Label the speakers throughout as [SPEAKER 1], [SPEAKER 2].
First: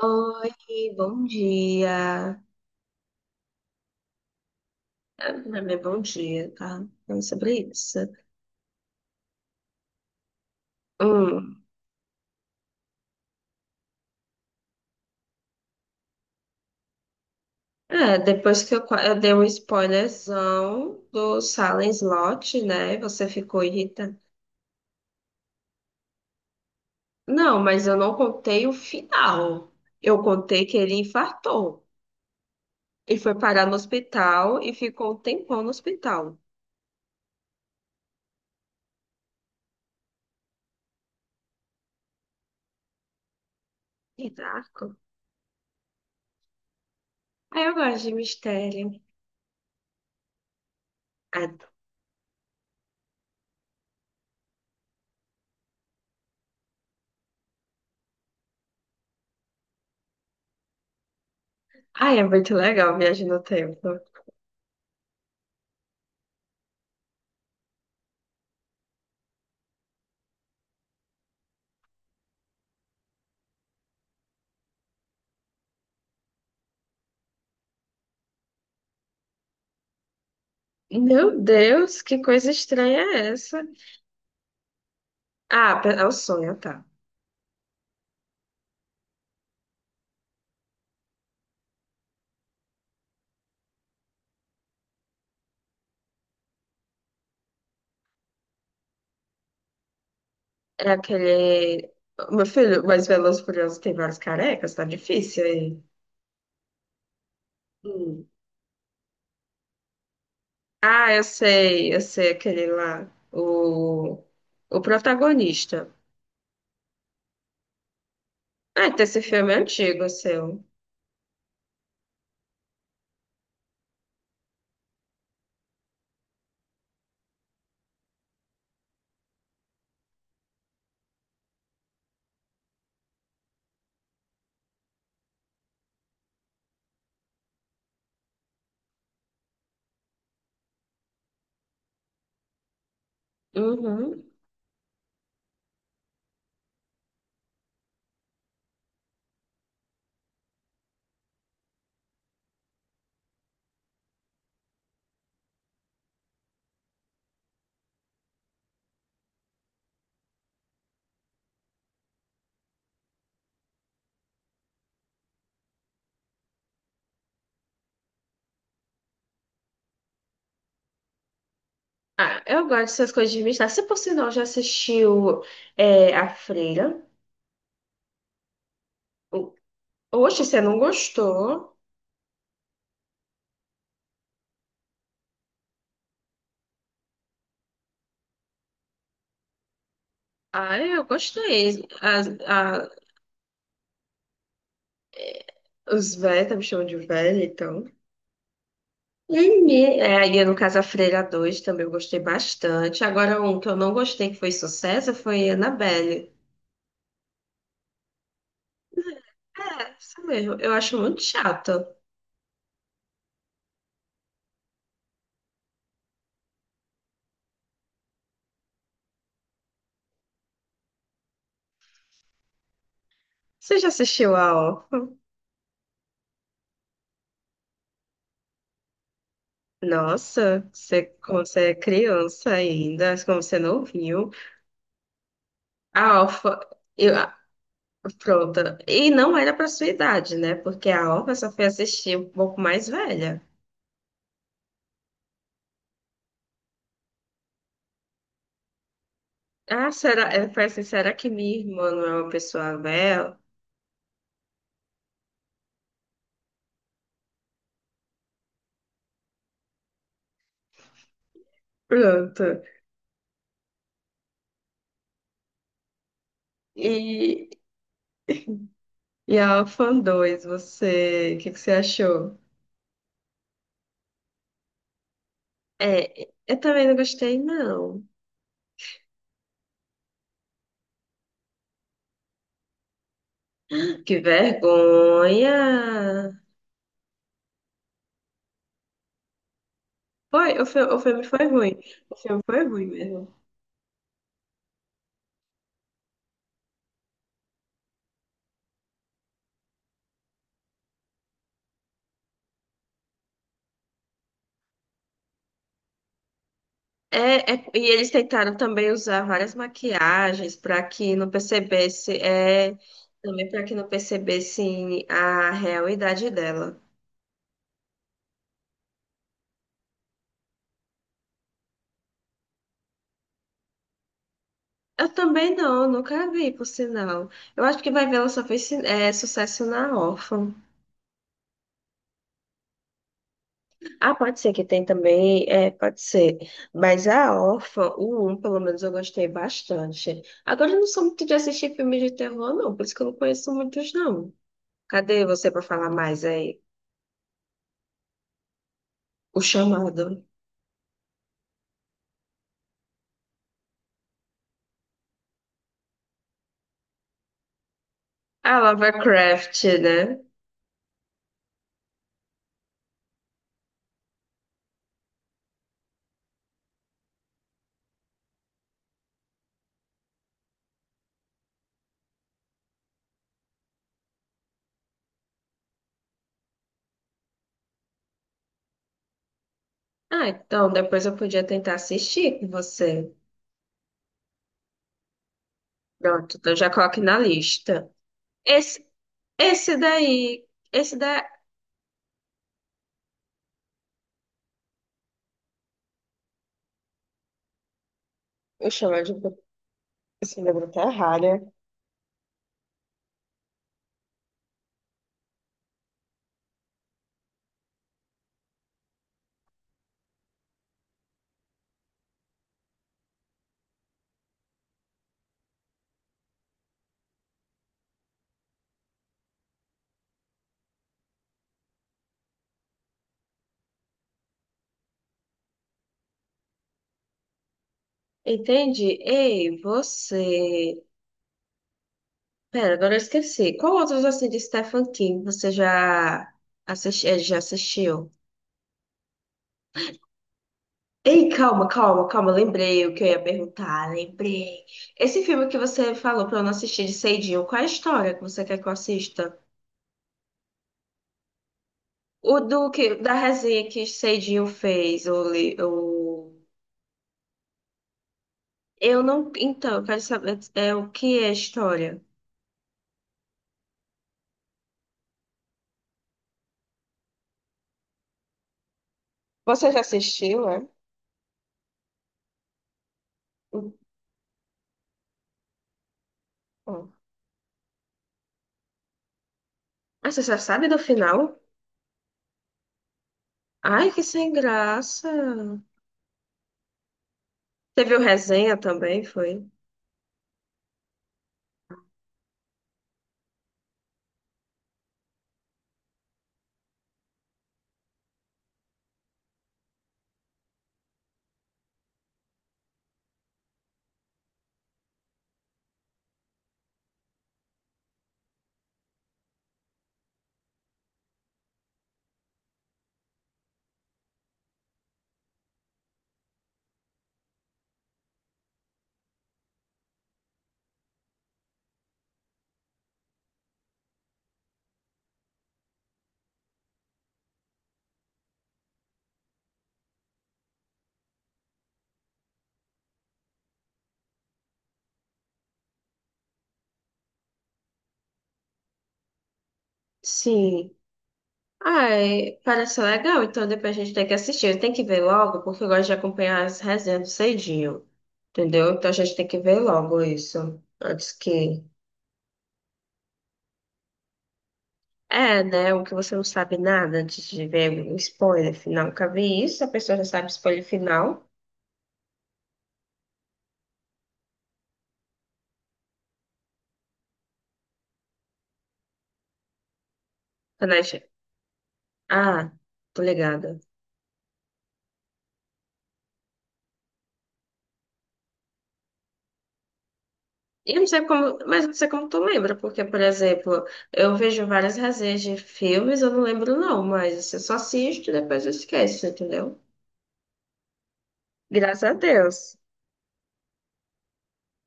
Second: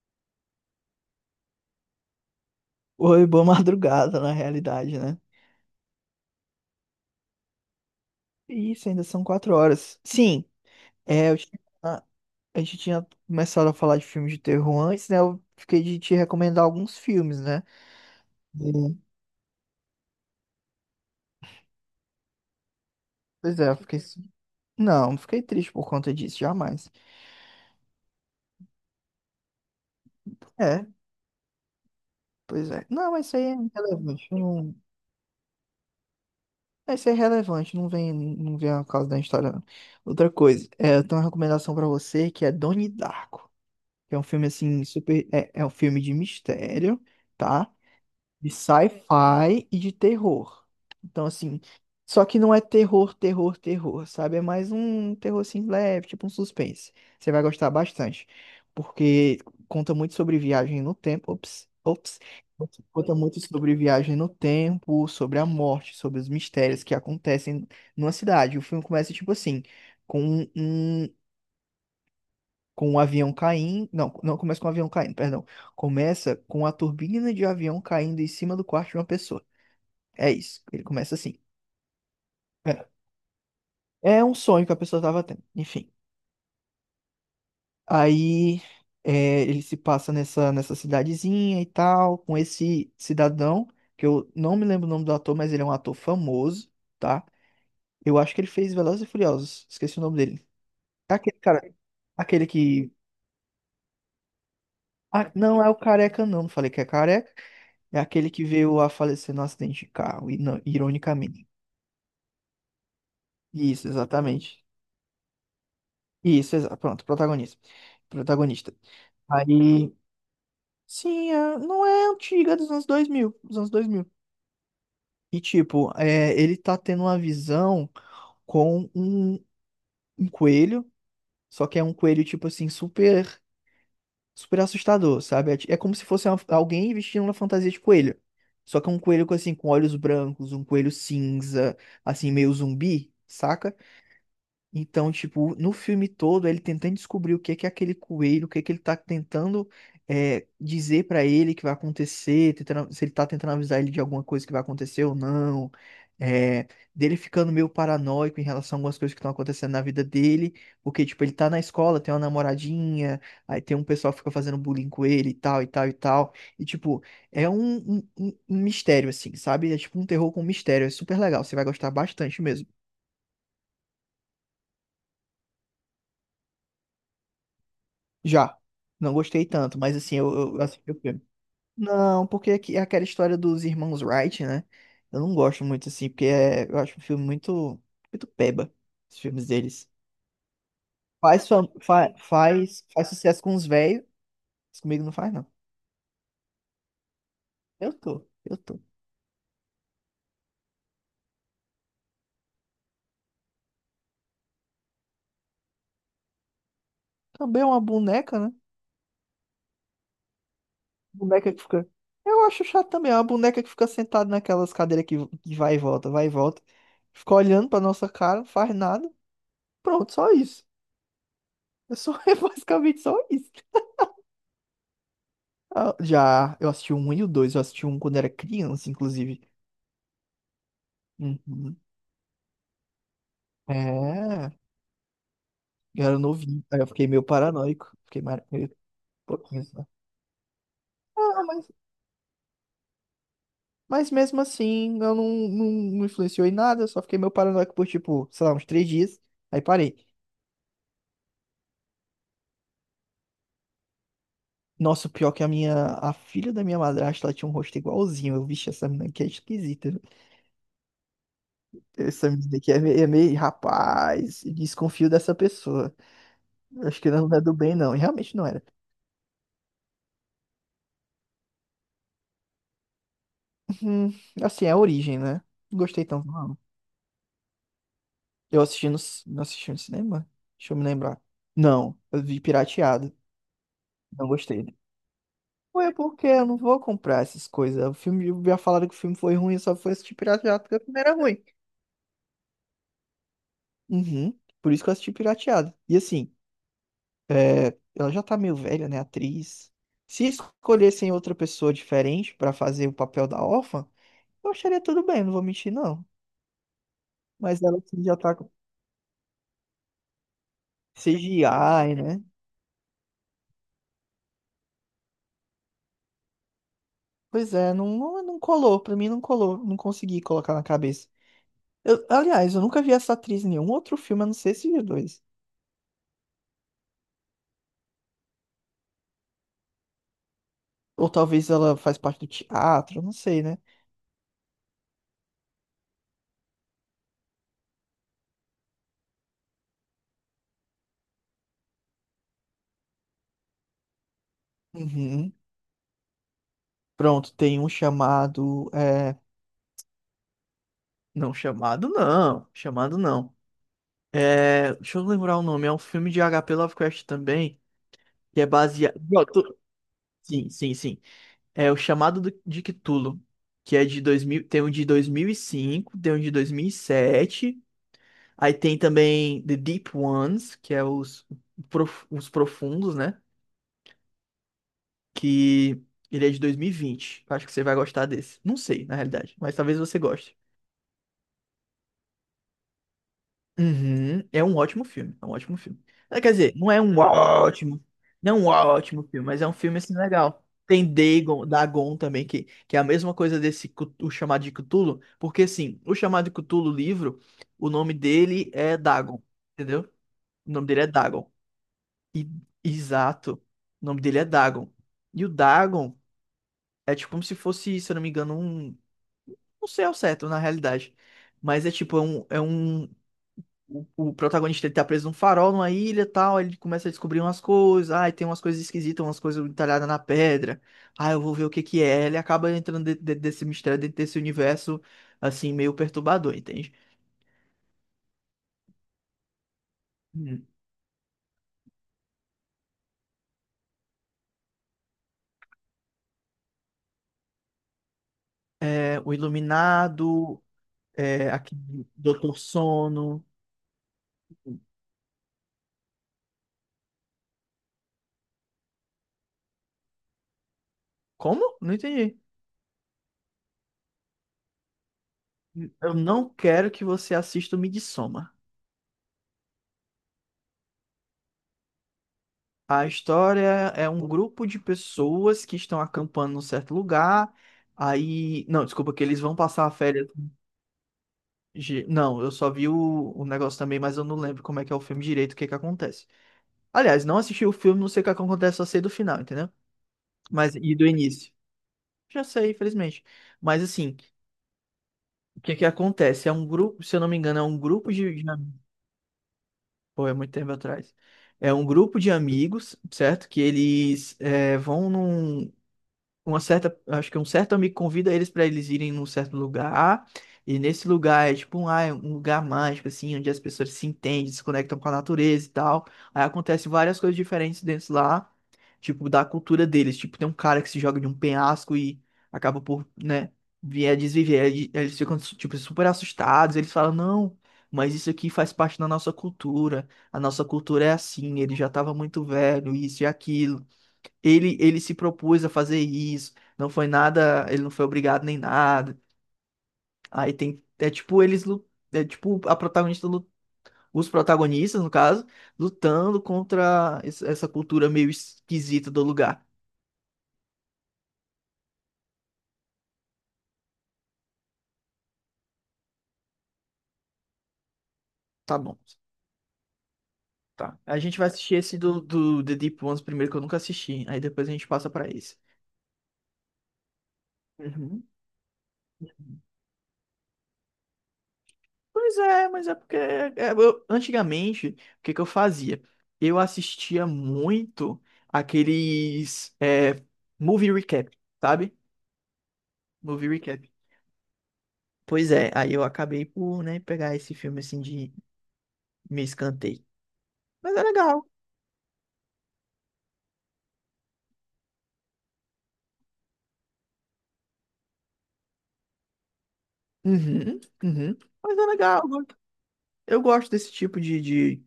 [SPEAKER 1] Oi, bom dia.
[SPEAKER 2] Oi, boa madrugada, na realidade, né?
[SPEAKER 1] Ah, não é bom dia, tá? Não é sobre isso.
[SPEAKER 2] Isso, ainda são 4 horas. Sim,
[SPEAKER 1] Hum.
[SPEAKER 2] a gente tinha começado a falar de filmes de terror antes, né? Eu fiquei de te recomendar alguns filmes, né?
[SPEAKER 1] É, depois que
[SPEAKER 2] E-
[SPEAKER 1] eu dei um spoilerzão do Silent Slot, né? Você
[SPEAKER 2] Pois
[SPEAKER 1] ficou
[SPEAKER 2] é, eu fiquei.
[SPEAKER 1] irritada.
[SPEAKER 2] Não, não fiquei triste por conta disso, jamais.
[SPEAKER 1] Não, mas eu não contei o final. Eu contei que
[SPEAKER 2] É,
[SPEAKER 1] ele infartou.
[SPEAKER 2] pois é. Não,
[SPEAKER 1] E
[SPEAKER 2] mas
[SPEAKER 1] foi
[SPEAKER 2] isso aí é
[SPEAKER 1] parar no
[SPEAKER 2] irrelevante.
[SPEAKER 1] hospital e
[SPEAKER 2] Não.
[SPEAKER 1] ficou um tempão no hospital.
[SPEAKER 2] Isso aí é relevante, não vem a causa da história. Não. Outra coisa, eu tenho uma recomendação pra você que é Donnie Darko, que é um
[SPEAKER 1] Que
[SPEAKER 2] filme assim,
[SPEAKER 1] darko.
[SPEAKER 2] super. É um filme de mistério.
[SPEAKER 1] Aí
[SPEAKER 2] Tá?
[SPEAKER 1] eu gosto de
[SPEAKER 2] De
[SPEAKER 1] mistério.
[SPEAKER 2] sci-fi e de terror. Então, assim,
[SPEAKER 1] Ah,
[SPEAKER 2] só que não é terror, terror, terror, sabe? É mais um terror assim leve, tipo um suspense. Você vai gostar bastante, porque conta muito sobre viagem no tempo. Ops,
[SPEAKER 1] ah,
[SPEAKER 2] ops.
[SPEAKER 1] é muito legal
[SPEAKER 2] Conta
[SPEAKER 1] Viagem no
[SPEAKER 2] muito sobre
[SPEAKER 1] Tempo.
[SPEAKER 2] viagem no tempo, sobre a morte, sobre os mistérios que acontecem numa cidade. O filme começa tipo assim, com um, um, com um avião caindo. Não, não começa com um avião caindo, perdão. Começa com a turbina de avião caindo em cima do quarto de uma pessoa. É isso. Ele começa assim.
[SPEAKER 1] Meu Deus, que coisa
[SPEAKER 2] É,
[SPEAKER 1] estranha é essa?
[SPEAKER 2] é um sonho que a pessoa tava tendo. Enfim.
[SPEAKER 1] É o sonho, tá.
[SPEAKER 2] Aí, ele se passa nessa cidadezinha e tal, com esse cidadão, que eu não me lembro o nome do ator, mas ele é um ator famoso, tá? Eu acho que ele fez Velozes e Furiosos. Esqueci o nome dele.
[SPEAKER 1] É
[SPEAKER 2] É
[SPEAKER 1] aquele.
[SPEAKER 2] aquele cara.
[SPEAKER 1] Meu
[SPEAKER 2] Aquele
[SPEAKER 1] filho,
[SPEAKER 2] que.
[SPEAKER 1] mas Velozes e Furiosos tem vários carecas, tá
[SPEAKER 2] Ah,
[SPEAKER 1] difícil
[SPEAKER 2] não é o
[SPEAKER 1] aí.
[SPEAKER 2] careca, não. Não falei que é careca. É
[SPEAKER 1] Hum.
[SPEAKER 2] aquele que veio a falecer no acidente de carro, e
[SPEAKER 1] Ah,
[SPEAKER 2] ironicamente.
[SPEAKER 1] eu sei aquele lá.
[SPEAKER 2] Isso, exatamente.
[SPEAKER 1] O protagonista.
[SPEAKER 2] Isso, pronto, protagonista. Protagonista.
[SPEAKER 1] Ah, então esse filme é
[SPEAKER 2] Aí,
[SPEAKER 1] antigo, seu.
[SPEAKER 2] sim, não é antiga, é dos anos dois mil. E tipo, ele tá tendo uma visão com um coelho, só que é um coelho tipo assim super super assustador, sabe? É como se fosse alguém vestindo uma fantasia de coelho. Só que é um coelho com assim com olhos brancos, um coelho cinza, assim meio zumbi, saca?
[SPEAKER 1] Uhum.
[SPEAKER 2] Então, tipo, no filme todo, ele tentando descobrir o que que é aquele coelho, o que que ele tá tentando dizer pra ele que vai acontecer, se ele tá tentando avisar ele de alguma coisa que vai acontecer ou não, é, dele ficando meio paranoico em relação a algumas coisas que estão acontecendo na vida dele, porque, tipo, ele tá na escola, tem uma namoradinha, aí tem um pessoal que fica fazendo bullying com ele e tal, e tal, e tal, e, tipo, é um mistério, assim, sabe? É tipo um terror com mistério, é super legal, você vai gostar
[SPEAKER 1] Ah,
[SPEAKER 2] bastante mesmo.
[SPEAKER 1] eu gosto dessas coisas de mistério. Você, por sinal, já assistiu A Freira?
[SPEAKER 2] Já. Não gostei
[SPEAKER 1] O-
[SPEAKER 2] tanto, mas assim, eu,
[SPEAKER 1] Oxe, você
[SPEAKER 2] eu
[SPEAKER 1] não
[SPEAKER 2] assisti o filme.
[SPEAKER 1] gostou?
[SPEAKER 2] Não, porque aqui é aquela história dos irmãos Wright, né? Eu não gosto muito assim, porque eu acho um filme muito, muito peba, os filmes deles.
[SPEAKER 1] Ah, eu
[SPEAKER 2] Faz, fam-
[SPEAKER 1] gostei.
[SPEAKER 2] fa-
[SPEAKER 1] As,
[SPEAKER 2] faz,
[SPEAKER 1] a,
[SPEAKER 2] faz sucesso com os velhos, mas comigo não faz, não.
[SPEAKER 1] os velhos, tá me chamando de velho, então.
[SPEAKER 2] Eu tô, eu tô.
[SPEAKER 1] No Ilha do Casafreira 2 também eu gostei bastante. Agora, um que eu não gostei, que foi sucesso, foi Annabelle.
[SPEAKER 2] Também é uma boneca, né?
[SPEAKER 1] É, isso mesmo. Eu acho muito
[SPEAKER 2] Boneca que
[SPEAKER 1] chato.
[SPEAKER 2] fica. Eu acho chato também, é uma boneca que fica sentada naquelas cadeiras que vai e volta, vai e volta. Fica olhando pra nossa cara, não faz nada. Pronto, só isso. É só, é basicamente só isso.
[SPEAKER 1] Você já assistiu a ó?
[SPEAKER 2] Ah, já, eu assisti o um e o dois, eu assisti um quando era criança, inclusive.
[SPEAKER 1] Nossa, você, como você é
[SPEAKER 2] Uhum.
[SPEAKER 1] criança ainda, como você não viu.
[SPEAKER 2] É,
[SPEAKER 1] A
[SPEAKER 2] eu era
[SPEAKER 1] Alfa,
[SPEAKER 2] novinho, aí eu fiquei
[SPEAKER 1] eu,
[SPEAKER 2] meio
[SPEAKER 1] ah,
[SPEAKER 2] paranoico, fiquei
[SPEAKER 1] pronto.
[SPEAKER 2] meio
[SPEAKER 1] E não era
[SPEAKER 2] pouquinho
[SPEAKER 1] pra
[SPEAKER 2] só.
[SPEAKER 1] sua idade, né? Porque a Alfa
[SPEAKER 2] Ah,
[SPEAKER 1] só foi
[SPEAKER 2] mas,
[SPEAKER 1] assistir um pouco mais velha.
[SPEAKER 2] mas mesmo assim, eu não influenciou em nada, eu só fiquei meio paranoico por, tipo, sei lá, uns 3 dias, aí
[SPEAKER 1] Ah,
[SPEAKER 2] parei.
[SPEAKER 1] será? Eu falei assim, será que minha irmã não é uma pessoa velha?
[SPEAKER 2] Nossa, o pior é que a filha da minha madrasta, ela tinha um rosto igualzinho, eu, vixe, essa menina aqui é esquisita, né? Essa menina
[SPEAKER 1] Pronto.
[SPEAKER 2] aqui é meio, rapaz, desconfio dessa pessoa, acho que ela não é
[SPEAKER 1] E
[SPEAKER 2] do bem não, e realmente não era.
[SPEAKER 1] E a Fan 2, você, o que que você achou?
[SPEAKER 2] Hum, assim, é a origem, né? Não gostei tanto,
[SPEAKER 1] É,
[SPEAKER 2] não.
[SPEAKER 1] eu também não gostei, não.
[SPEAKER 2] Eu assisti não assisti no cinema? Deixa eu me lembrar. Não, eu vi pirateado.
[SPEAKER 1] Que
[SPEAKER 2] Não gostei. Ué, porque
[SPEAKER 1] vergonha!
[SPEAKER 2] eu não vou comprar essas coisas. O filme, já falaram que o filme foi ruim, eu só fui assistir pirateado porque o
[SPEAKER 1] O
[SPEAKER 2] filme era
[SPEAKER 1] filme
[SPEAKER 2] ruim.
[SPEAKER 1] foi ruim. O filme foi ruim mesmo.
[SPEAKER 2] Uhum, por isso que eu assisti pirateado. E assim, ela já tá meio velha, né, a atriz. Se escolhessem outra pessoa diferente pra fazer o papel da órfã, eu acharia tudo bem, não vou mentir, não.
[SPEAKER 1] É,
[SPEAKER 2] Mas
[SPEAKER 1] é-
[SPEAKER 2] ela
[SPEAKER 1] e
[SPEAKER 2] assim,
[SPEAKER 1] eles
[SPEAKER 2] já tá com
[SPEAKER 1] tentaram também usar várias maquiagens para que não
[SPEAKER 2] CGI,
[SPEAKER 1] percebesse,
[SPEAKER 2] né?
[SPEAKER 1] é, também para que não percebessem a realidade dela.
[SPEAKER 2] Pois é, não colou, pra mim não colou, não consegui colocar na cabeça. Aliás, eu nunca vi essa atriz em nenhum outro filme, a não ser esses
[SPEAKER 1] Eu
[SPEAKER 2] dois.
[SPEAKER 1] também não, nunca vi, por sinal. Eu acho que vai ver, ela só fez, é, sucesso na órfã.
[SPEAKER 2] Ou talvez ela faz parte do teatro, eu não sei, né?
[SPEAKER 1] Ah, pode ser que tem também, é, pode ser. Mas a Órfã, o 1, pelo menos eu gostei bastante. Agora eu não sou muito de assistir filmes de terror, não, por isso que eu não conheço muitos, não. Cadê
[SPEAKER 2] Uhum.
[SPEAKER 1] você para falar mais aí?
[SPEAKER 2] Pronto, tem um chamado.
[SPEAKER 1] O Chamado.
[SPEAKER 2] Não, chamado não, chamado não. É, deixa eu lembrar o nome, é um filme de H.P. Lovecraft também, que é
[SPEAKER 1] Ah,
[SPEAKER 2] baseado.
[SPEAKER 1] Lovecraft,
[SPEAKER 2] Pronto,
[SPEAKER 1] né?
[SPEAKER 2] sim, sim, sim. É o Chamado de Cthulhu, que é de 2000, tem um de 2005, tem um de 2007. Aí tem também The Deep Ones, que é os profundos, né? Que ele é de 2020. Acho que você vai gostar desse. Não sei, na realidade, mas talvez você
[SPEAKER 1] Ah,
[SPEAKER 2] goste.
[SPEAKER 1] então depois eu podia tentar assistir com você.
[SPEAKER 2] Uhum. É um ótimo filme, é um ótimo filme. Ah, quer
[SPEAKER 1] Pronto,
[SPEAKER 2] dizer,
[SPEAKER 1] então já
[SPEAKER 2] não é um
[SPEAKER 1] coloque na
[SPEAKER 2] ótimo,
[SPEAKER 1] lista.
[SPEAKER 2] não é um
[SPEAKER 1] Esse,
[SPEAKER 2] ótimo filme, mas é um
[SPEAKER 1] esse
[SPEAKER 2] filme assim legal.
[SPEAKER 1] daí,
[SPEAKER 2] Tem
[SPEAKER 1] esse da...
[SPEAKER 2] Dagon, Dagon também, que é a mesma coisa desse o chamado de Cthulhu, porque assim, o chamado de Cthulhu livro, o nome dele
[SPEAKER 1] O
[SPEAKER 2] é Dagon,
[SPEAKER 1] Chamado,
[SPEAKER 2] entendeu?
[SPEAKER 1] esse
[SPEAKER 2] O nome
[SPEAKER 1] livro
[SPEAKER 2] dele
[SPEAKER 1] tá
[SPEAKER 2] é
[SPEAKER 1] errado,
[SPEAKER 2] Dagon.
[SPEAKER 1] né?
[SPEAKER 2] E- Exato. O nome dele é Dagon. E o Dagon é tipo como se fosse, se eu não me engano, um. Não sei ao certo, na realidade. Mas é tipo, é um. É um. O protagonista ele tá preso num farol, numa ilha e tal. Aí ele começa a descobrir umas coisas. Ai, tem umas coisas esquisitas, umas coisas entalhadas na pedra. Ah, eu vou ver o que que é. Ele acaba entrando dentro desse mistério, dentro desse universo, assim, meio perturbador, entende?
[SPEAKER 1] Entendi. Ei,
[SPEAKER 2] Hum.
[SPEAKER 1] você. Pera, agora eu esqueci. Qual outros assim de Stephen King você já, já assistiu?
[SPEAKER 2] É, o Iluminado,
[SPEAKER 1] Ei, calma,
[SPEAKER 2] aquele
[SPEAKER 1] calma, calma,
[SPEAKER 2] Doutor
[SPEAKER 1] lembrei o que eu ia
[SPEAKER 2] Sono.
[SPEAKER 1] perguntar, lembrei. Esse filme que você falou pra eu não assistir de Seidinho, qual é a história que você quer que eu assista?
[SPEAKER 2] Como? Não entendi.
[SPEAKER 1] O do que, da resenha que Seidinho fez, o, li-
[SPEAKER 2] Eu não
[SPEAKER 1] o...
[SPEAKER 2] quero que você assista o Midsommar.
[SPEAKER 1] Eu não... Então, eu quero saber é, o que é a história.
[SPEAKER 2] A história é um grupo de pessoas que estão acampando num certo lugar. Aí. Não, desculpa, que eles vão passar a
[SPEAKER 1] Você já
[SPEAKER 2] férias.
[SPEAKER 1] assistiu, é?
[SPEAKER 2] Não, eu só vi o negócio também, mas eu não lembro como é que é o filme direito, o que é que acontece.
[SPEAKER 1] Hum.
[SPEAKER 2] Aliás, não assisti o filme, não sei o que acontece, só sei do final, entendeu?
[SPEAKER 1] Ah, você já
[SPEAKER 2] Mas
[SPEAKER 1] sabe
[SPEAKER 2] e
[SPEAKER 1] do
[SPEAKER 2] do início?
[SPEAKER 1] final?
[SPEAKER 2] Já sei, infelizmente. Mas
[SPEAKER 1] Ai,
[SPEAKER 2] assim,
[SPEAKER 1] que sem graça.
[SPEAKER 2] o que é que acontece? É um grupo, se eu não me engano, é um grupo
[SPEAKER 1] Teve o
[SPEAKER 2] de.
[SPEAKER 1] resenha também, foi?
[SPEAKER 2] Pô, é muito tempo atrás. É um grupo de amigos, certo? Que eles vão acho que um certo amigo convida eles pra eles irem num certo lugar, e nesse lugar é tipo é um lugar mágico assim, onde as pessoas se entendem, se conectam com a natureza e tal. Aí acontece várias coisas diferentes dentro lá, tipo da cultura deles, tipo tem um cara que se joga de um penhasco e acaba por, né, vir a desviver. Aí eles ficam tipo super assustados, eles falam, não, mas isso aqui faz parte da nossa cultura. A nossa cultura é assim. Ele já estava muito velho, isso e aquilo. Ele se propôs a fazer isso, não foi nada, ele não foi obrigado nem nada. Aí tem, é tipo a protagonista, os protagonistas, no caso, lutando contra essa cultura meio esquisita do lugar.
[SPEAKER 1] Sim. Ai, parece legal, então depois a gente tem que assistir. Tem que ver logo, porque eu gosto de acompanhar as resenhas cedinho.
[SPEAKER 2] Tá
[SPEAKER 1] Entendeu?
[SPEAKER 2] bom,
[SPEAKER 1] Então a gente tem que ver logo isso.
[SPEAKER 2] tá. A
[SPEAKER 1] Antes
[SPEAKER 2] gente vai assistir
[SPEAKER 1] que.
[SPEAKER 2] esse do The Deep Ones primeiro, que eu nunca assisti, aí depois a gente passa pra esse.
[SPEAKER 1] É, né? O que você não sabe nada antes de ver o
[SPEAKER 2] Uhum.
[SPEAKER 1] spoiler final. Nunca vi isso, a pessoa já sabe o spoiler final.
[SPEAKER 2] Pois é, mas é porque antigamente, o que que eu fazia? Eu assistia muito aqueles movie
[SPEAKER 1] Quando a gente-
[SPEAKER 2] recap, sabe?
[SPEAKER 1] Ah, tô
[SPEAKER 2] Movie
[SPEAKER 1] ligada.
[SPEAKER 2] recap. Pois é, aí eu acabei por, né, pegar esse filme assim de me escanteio. Mas
[SPEAKER 1] Eu
[SPEAKER 2] é
[SPEAKER 1] não sei
[SPEAKER 2] legal.
[SPEAKER 1] como, mas não sei como tu lembra, porque, por exemplo, eu vejo várias resenhas de filmes, eu não lembro não, mas assim, eu só assisto e depois eu esqueço, entendeu?
[SPEAKER 2] Uhum, uhum. Mas é
[SPEAKER 1] Graças a
[SPEAKER 2] legal. Eu gosto
[SPEAKER 1] Deus.
[SPEAKER 2] eu gosto desse tipo de.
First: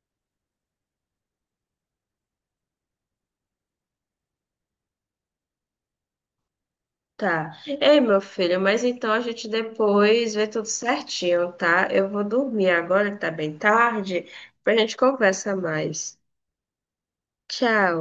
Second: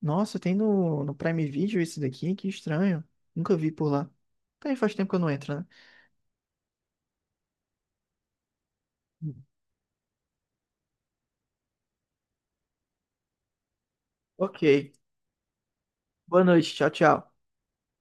[SPEAKER 2] Nossa, tem no Prime Video esse daqui? Que estranho. Nunca vi por lá. Também faz tempo que eu não entro, né?
[SPEAKER 1] Tá. Ei, meu filho, mas então a
[SPEAKER 2] Hum.
[SPEAKER 1] gente depois vê tudo certinho, tá? Eu vou dormir agora, que tá bem tarde, pra
[SPEAKER 2] Ok.
[SPEAKER 1] gente conversa mais.
[SPEAKER 2] Boa noite. Tchau, tchau.
[SPEAKER 1] Tchau.